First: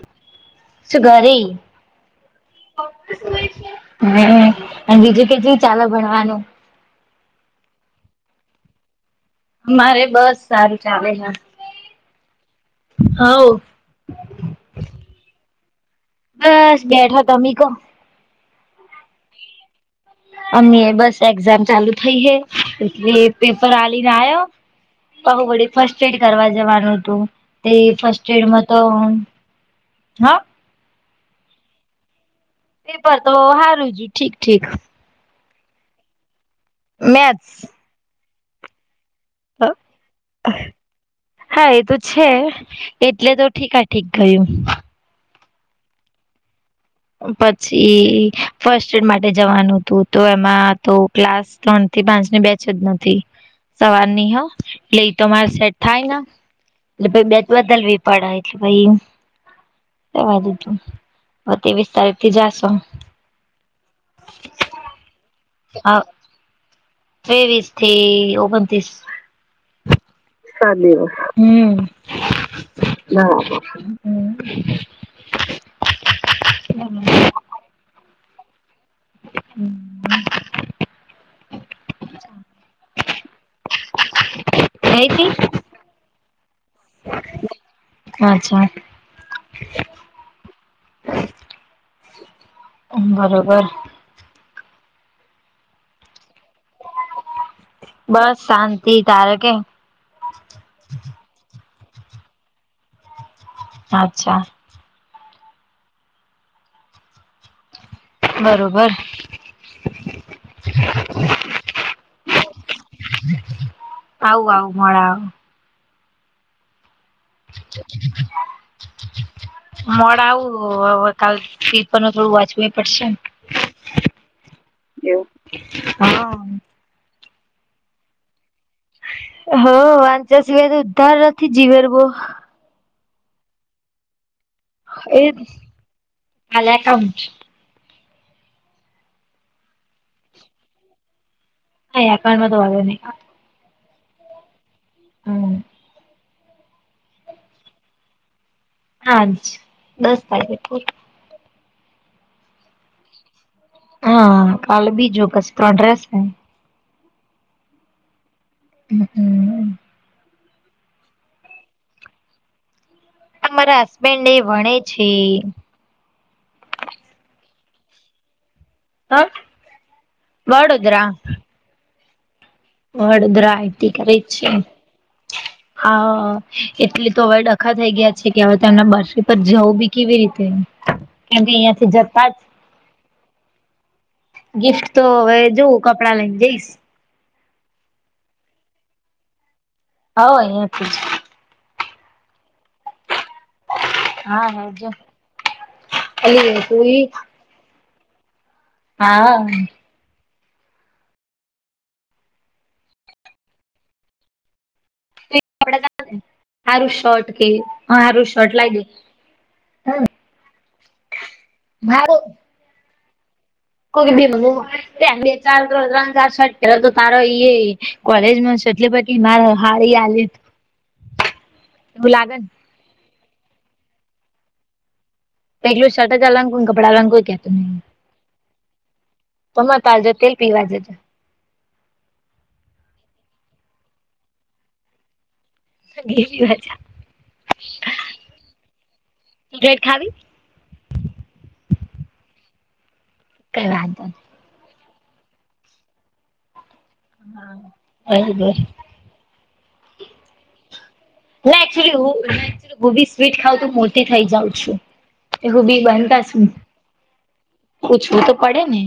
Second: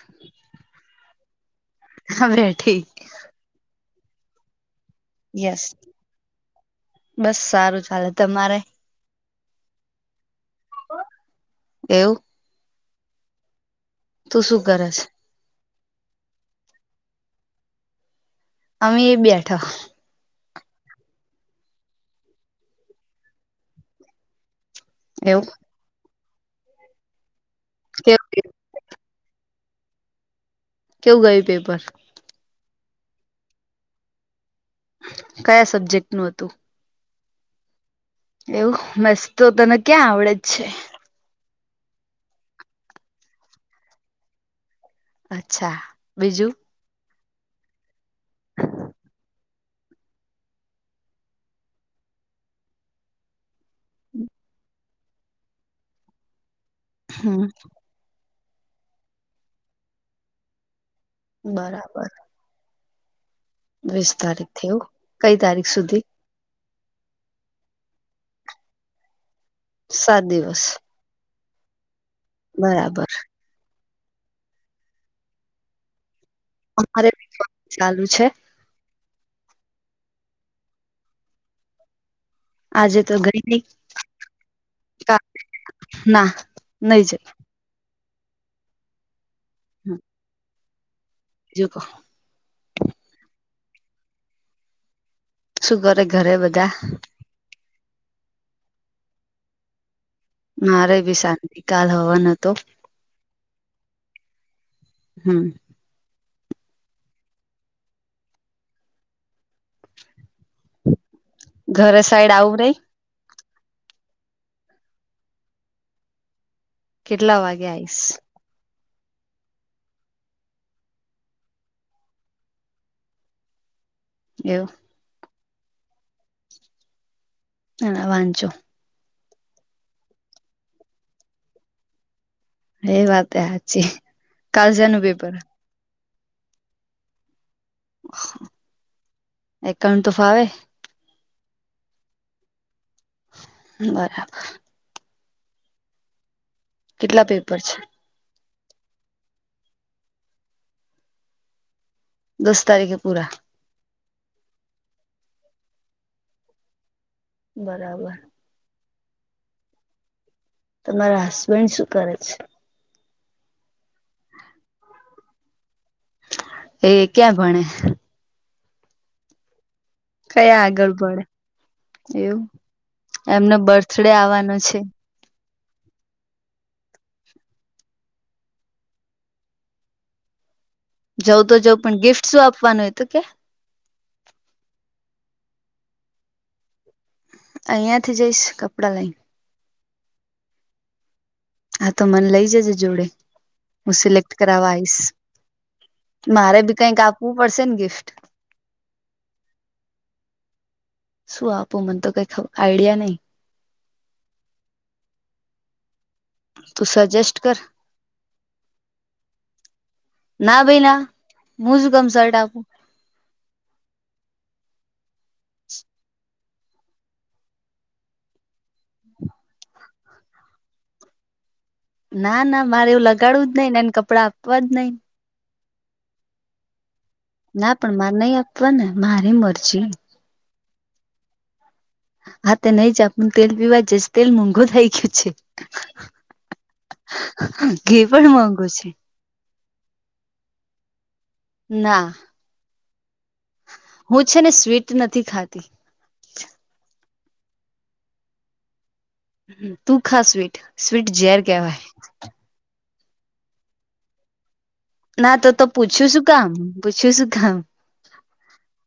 [inaudible] સુ ઘરે, હા બેઠી હમ. અને બીજું કેટલું યસ ચાલે ભણવાનું? બસ સારું ચાલે. તમારે? મારે બસ સારું ચાલે હે. એવું [inaudible] હોવ તું શું કરશ? બસ બેઠો તમેં કો. અમે એ બેઠા. અમ બસ એક્ઝામ ચાલુ થઇ હ, એટલે પેપર આવીલીને આવ્યો. બહુ એવું વડી ફર્સ્ટ એડ કરવા જવાનું હતું, તે કેવું ફસ્ટ એડ માં તો હા? કેવું ગય પેપર? પેપર તો બ હારું છું ઠીક ઠીક. કયા સબ્જેક્ટ નું હતું? મેથસ. એવું મસ્ત તો તને ક્યાં આવડે જ છે? હા એ તો છે એટલે તો ઠીક ઠીક ગયું. અચ્છા બીજું? પછી ફર્સ્ટ એડ માટે જવાનું હતું તો એમાં તો ક્લાસ ત્રણ થી પાંચ ની બેચ જ નથી. સવાર ની હ, એટલે તમારે સેટ થાયને, એટલે બે હમ બલ પડ એટલે ભાઈ કેવા દીધું, હ તેવીસ બરાબર તારીખ થી જાશો. વીસ તારીખ થવું, કઈ તારીખ હ સુધી? ત્રેવીસ થી ઓગણત્રીસ. સાત દિવસ હમ બરાબર ના. હમ [inaudible] અમારે બી ચાલુ છે. હમ [inaudible] આજે તો ગઈ નઈ. થઈથી? ના નઈ જ અચ્છા. હમ [inaudible] જો કહ [unintelligible] બરોબર. શું કરે ઘરે બધા? બસ શાંતિ તારે કે? મારે ભી શાંત કાલ હવાનું તો. અચ્છા. હમ. બરાબર. ઘરે સઈડ આવ પે. હ [inaudible] આવ આવ મોડા આવ. કેટલા વાગે આવીશ [inaudible] મળ આવું હવે કાલ તીરપ ન થોડું વાંચવું પડશે. એવું. એવ હા. હા વાંચો. હ વાંચ સિવાય ઉ્ધાર નથી જીવેર બો. એ વાત હ છેી. એા એકાઉન્ટ. એકણ તો ફાવે. હાયાકાઉમાં તો વાળો નહી. બરાબર. હમ કેટલા પેપર છે? આજ દસ તારીખ. દસ તારીખે પૂરા. હા કાલે બીજું કશ તો રહેશે. બરાબર. હ હમ. તમારા હસબેન્ડ શું કરે છે. મારા હસબેન્ડને વણે છે. એ ક્યાં ભણે હા. કયા આગળ પડે એવું. વડોદરા એમનો આઈતી બર્થડે કરે છે. આવવાનો હા એટલે તો હવે ડખા થઈ ગયા છે કે હવેમને બરફ પર જવું બી કેવી રીતે. જઉ કેમ કે તો જઉં અહિયાંથી પણ જતા ગિફ્ટ જ શું આપવાનું હોય તો કે. ગિફ્ટ તો હવે જોવું કપડાં લઈને જઈશ. અહિયાંથી જઈશ કપડા લઈને. હવ અહિયાંથી જ. હા તો મને લઇ જજે જોડે. હું સિલેક્ટ હા હા કરાવવા જો આવીશ પેલી મારે બી કઈક તુંઈ આપવું પડશે ને ગિફ્ટ. હા. શું આપો મને તો કઈ આઈડિયા નઈ. તું સારું શર્ટ સજેસ્ટ કે કર સારું શર્ટ લાગે. ના બેાઈ ના હું જ કમ શર્ટ આપું. કો બે મ બે ચાર રંગ ચાર શર્ટ પહે તો તારો ઈ. કોલેજમાં છે એટલી પધી મારે હારી આલી. એવું લાગે ને ના ના મારે એવું લગાડવું જ નઈ નેને કપડાં આપવા જ નઈ. પેટલું શર્ટ જ અાંગું કપડા અલંકું કે. ના પણ મારે નઈ આપવા ને મારી તોમાં મરજી. તારજો તેલ પીવા જેજો. હા તે નહી જ આપું તેલ પીવા જઈશ તેલ મોંઘું થઇ ગયું છે. ઘી પણ મોંઘુ છે ડ ખાવી. ના. કઈ વાંધો હું છે ને સ્વીટ નથી ખાતી. હા હ. હ તું ખા સ્વીટ. સ્વીટ જેે. ના હું ગબી સ્વીટ ખાવ તોું મો થઈ જાઉં છું. ના તો તો હું બી પૂછ્યું બનતા શું છું કામ પૂછ્યું શું કામ પૂછવું તો પડે ને.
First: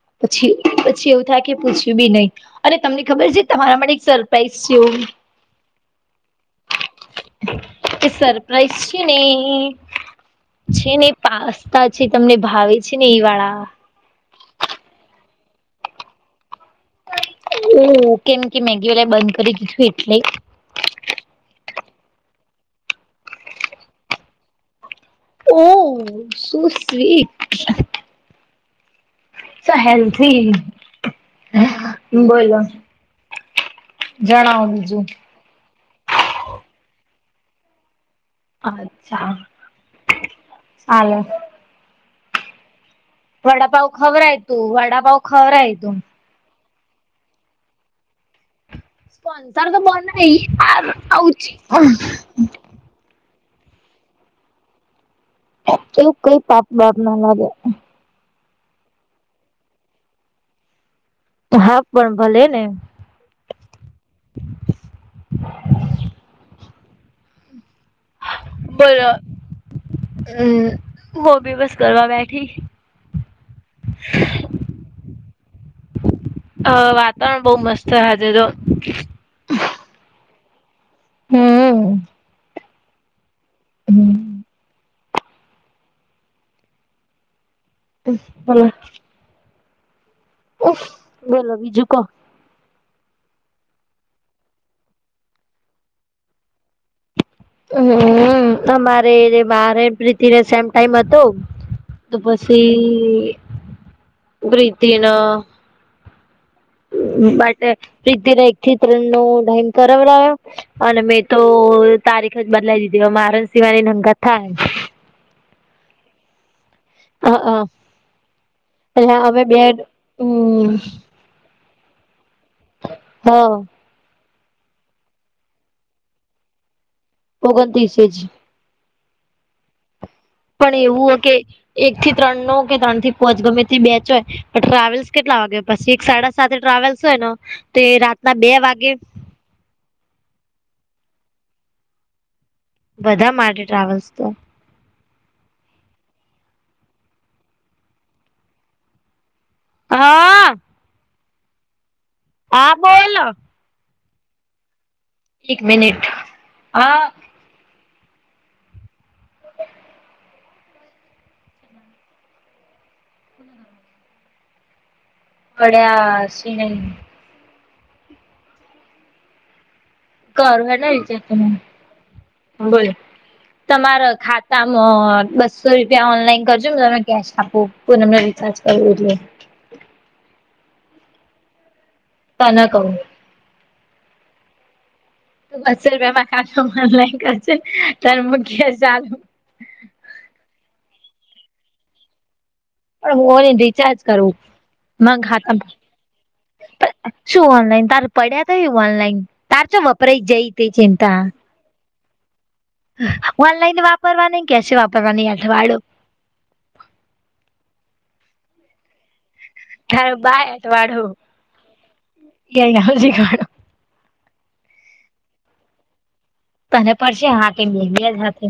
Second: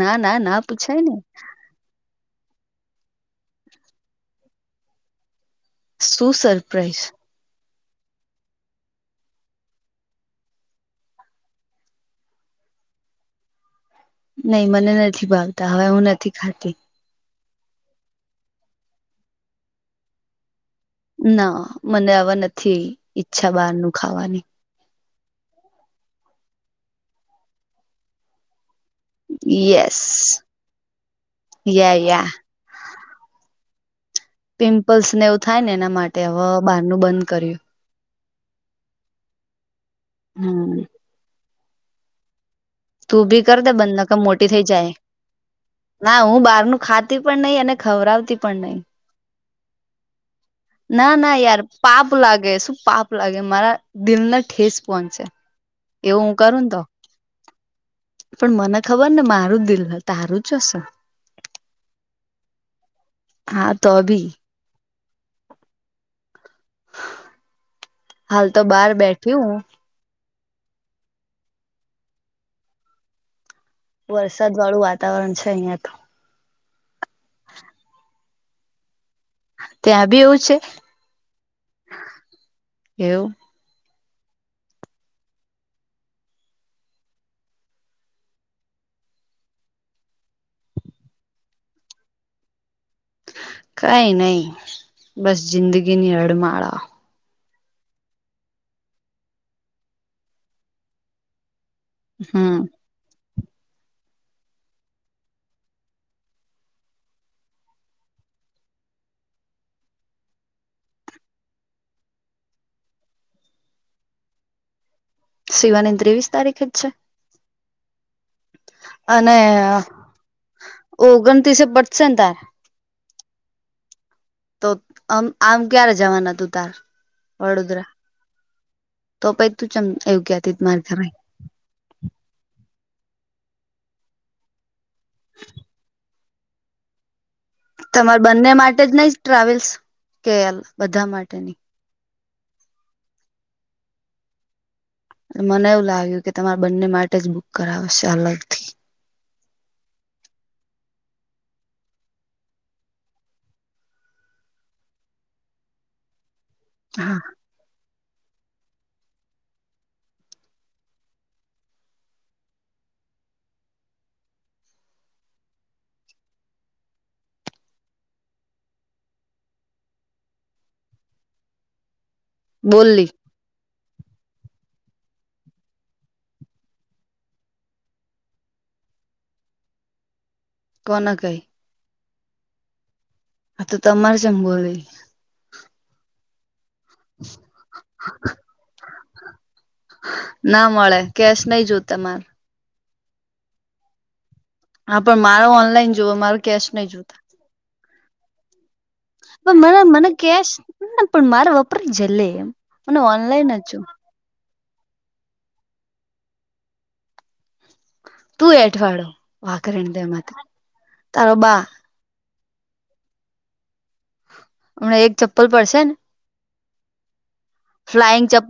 ના ના પછી ના પૂછાય પછી ને એવું થાય કે પૂછ્યું બી નહીિ. અરે તમને ખબર છે તમારા માટે એક સરપ્રાાઈઝ છે. શું સરપ્રાાઈઝ. એ સરપ્રાઈઝ છે નહી. છે ને એ પાસ્તા છે તમને ભાવે છે ને એ વાળા. નહી મને નથી ભાવતા હવે હું નથી ખાતી. [unintelligible] ઓ કેમ કે મેગી વાલા બંધ કરી દીધું એટલે ના મને આવા નથી ઈચ્છા બહાર નુ ખાવાની ઓહ સુું sweet yes healthy yeah yeah બોલો. જણાવો બીજું પિમ્પલ્સ ને એવું થાય ને એના માટે હવે બહારનુંું બંધ કર્યું. અચ્છા. હા [unintelligible] હાલે. તું ભી કરી દે વડાપાવ બંને ક ખવરાય મોટી તું થઈ જાય વડાપાવ ખવરાય તું [inaudible] ના. હું બહાર ન ખાતી પણ નહી અને ખવરાવતી પણ નહી. અત્યારે તો બંધ ના ના નહીં યાર [inaudible] પાપ લાગે આવુચ શું પાપ લાગે મારા દિલ ના ઠેસ પહોંચે એવું હું કઈ કરું પાપ ને તો બાપ ના લાગે પણ મને ખબર ને મારું દિલ તારું જ છેશે હા પણ ભલે ને હા તો બી હાલ તો બહાર બોલો બેઠી હું હમ હોબી બસ કરવા બેઠી વરસાદ વાળું વાતાવરણ છે અહિયાં તો અ વાતાવરણ બહુ મસ્ત છે આજે તો ત્યાં બી એવું છે? હમ એવ હમ [unintelligible] ઉફ બોલો બીજું કો કઈ નઈ બસ જિંદગીની હડમાળા. હ અમારે ને મારે પ્રીતિ સેમ ટાઈમ હતો તો હમ પસી પ્રીતિ ના માટે પ્રીતિને એક થી ત્રણ નો ટાઈમ કરાવડાવ્યો અને મેં તો તારીખ જ બદલાઈ દીધી મારે ન સિવાની સંગાથ થાય શિવાની ત્રેવીસ તારીખે જ છે. હ હ અને અમે બે હમ ઓગણત્રીસે પટશે ને તારે હા તો આમ આમ ક્યારે જવાના તું તાર વડોદરા ઓગણત્રીસે જ તો પછ તું ચેમ એવું કેતી પણ મારે એવું ખરા હો કે એક થી ત્રણ નો કે ત્રણ થી પોંચ ગમેથી બેચ હોય પણ ટ્રાવેલ્સ કેટલા વાગે પછી એક સાડા સાતે ટ્રાવેલ્સ હોય ને તે તમારે રાતના બંને બે માટે જ વાગે નહી ટ્રાવેલ્સ કે બધા માટેની બધા માટે ટ્રાવેલ્સ તો મને એવું લાગ્યું કે તમારે બંને માટે જ બુક કરાવશે અલગથી હા હા બોલો એક મિનિટ હ હા પડ્યા [unintelligible] [unintelligible] હા બોલો બોલી તમારા ખાતામાં બસો રૂપિયા ઓનલાઈન કરજો ને તમે કેશ આપો એમને રિચાર્જ કરવું જોઈએ કોને કહી? તના કવુ. આ તો તમારે ચેમ બોલે [unintelligible] ના મળે કેશ નહી જોતા મારે પણ હો નહી રિચાર્જ કરવું હા પણ મારા મારો ઓનલાઈન જોવ મારો કેશ નહી જોતા. ખાતામાં શું ઓનલાઈન તાર પડ્યા તો એ ઓનલાઈન પણ તાર તો મને મને વપરાઈ જઈ કેશ તે ચિંતા. પણ [unintelligible] જ જો ઓનલાઈન વાપરવા ન કે છે વાપરવા ન આઠવાડો. તું એઠવાડો વાકરે તારે તેમાંથી બાય અઠવાડો તારો બા. [unintelligible] હમણાં એક ચપ્પલ પડશે ને તને પડશે હાટી મે જ હથે.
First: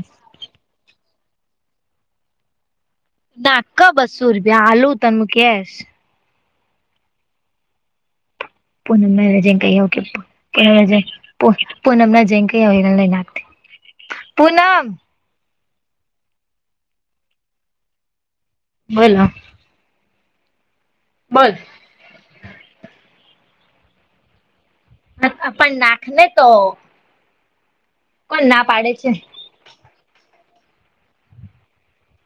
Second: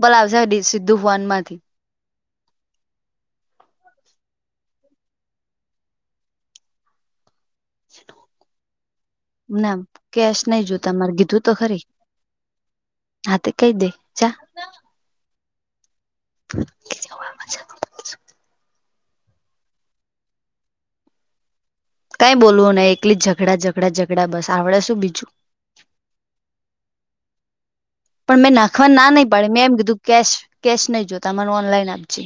સિદ્ધુ વાવાન [unintelligible] માંથી નાક બસ્સો રૂપિયા આલુ તને કેશ. [unintelligible] પ નમ જેંકકે ના કેશ નહી જોતા મારે કીધું તો ખરી પનમણા જેંકયાય ના હા કઈ દે જા. પૂનમ [unintelligible] બોલો બોલ. કાઈ બોવ નય એકલી ઝડા ઝઘડા ઝઘડા બસડે શું બીજું. પણ નાખ ને તો. પણ કોણ મેં નાખવા પાડે ના છે નહી પાડે મેં એમ કીધું કે કેશ નહી જોતામારે ઓનલાઈન આપજે.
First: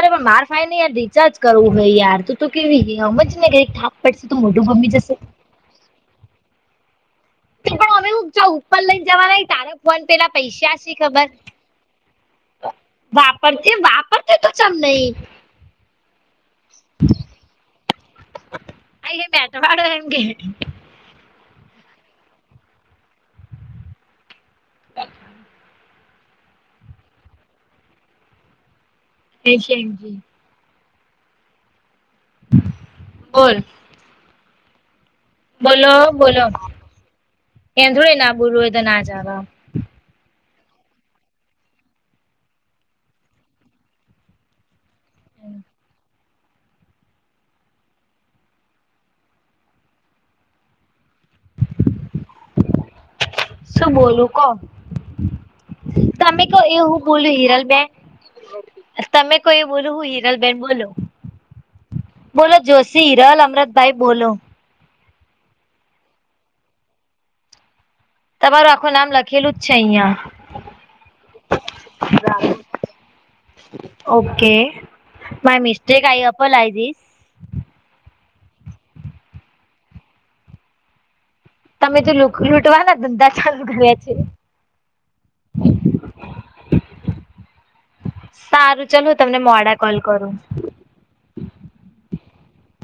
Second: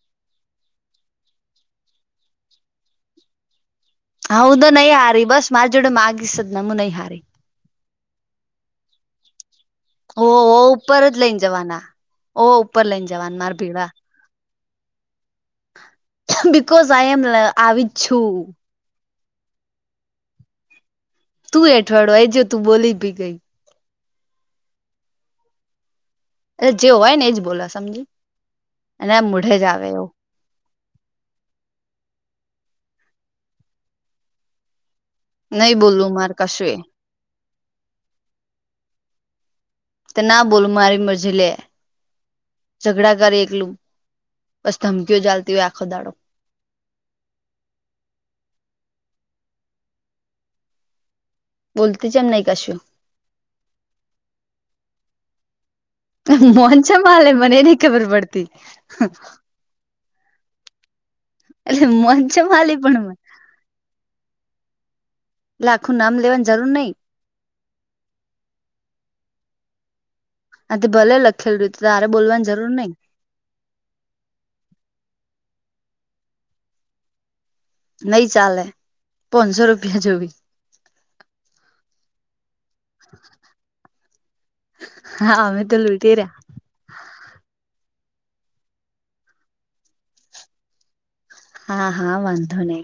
અરે પણ માર ફાઈ ને યાર રિચાર્જ કરવું હોય યાર તો કેવીમજ ને ક હા હું તો નહી હારી બસ મારી જોડે માંગીશ જ નહીં મેં નહિ હારી. પણ હમે હ ઉપર લઈને જવાના તારા ફોન પેલા પૈસા છે ખબર. ઓહ ઉપર લઈને જવાન માર ભીડા. પણ તે તો ચમ નહી. બકોઝ આ એમ આવી જ છું. આ બેટવાડો એમ કે. તું એઠવાડ એ જો તું બોલી ભી ગઈ. એ જે હોય ને એજ બોલા સમજી અને આ મોઢે જ આવે એવું. બોલ નહી બોલો બોલવું મારે બોલો કશું એ એ થોડે ના બોલું હોય તો ના જવા. તે ના બોલ મારી મરજી લે ઝઘડા કરે એકલું. બસ ધમકીઓ ચાલતી હોય આખો દાડો. બોલતી કેમ નહીં કશું. શું બોલું કો. તમે તો મોન એ હું ચેમ હાલે બોલું મને હિરલ એ નઈ બેેન ખબર પડતી તમે. કોઈ બોલ હું હિરલ બેેન બોલો એટલે મોન ચેમ બોલો હાલી પણ જોશી મને હિરલ અમ. ભાઈ બોલો આખું નામ લેવાની જરૂર નઈ. તમારું આખું નામ લખેલું જ છે અહિયાં. આથી ભલે લખેલું તો તારે બોલવાની જરૂર નઈ. Okay my mistake I up I જિસ. નઈ ચાલે પોનસો રૂપિયા જોવી. તમે તો લૂંટવાના ધંધા ચાલુ કરીયા‌ છે. હા અમે તો લૂટી રહ્યા સારું ચાલ હું તમને મોડા કોલ કરું. હા હા વાંધો નહિ.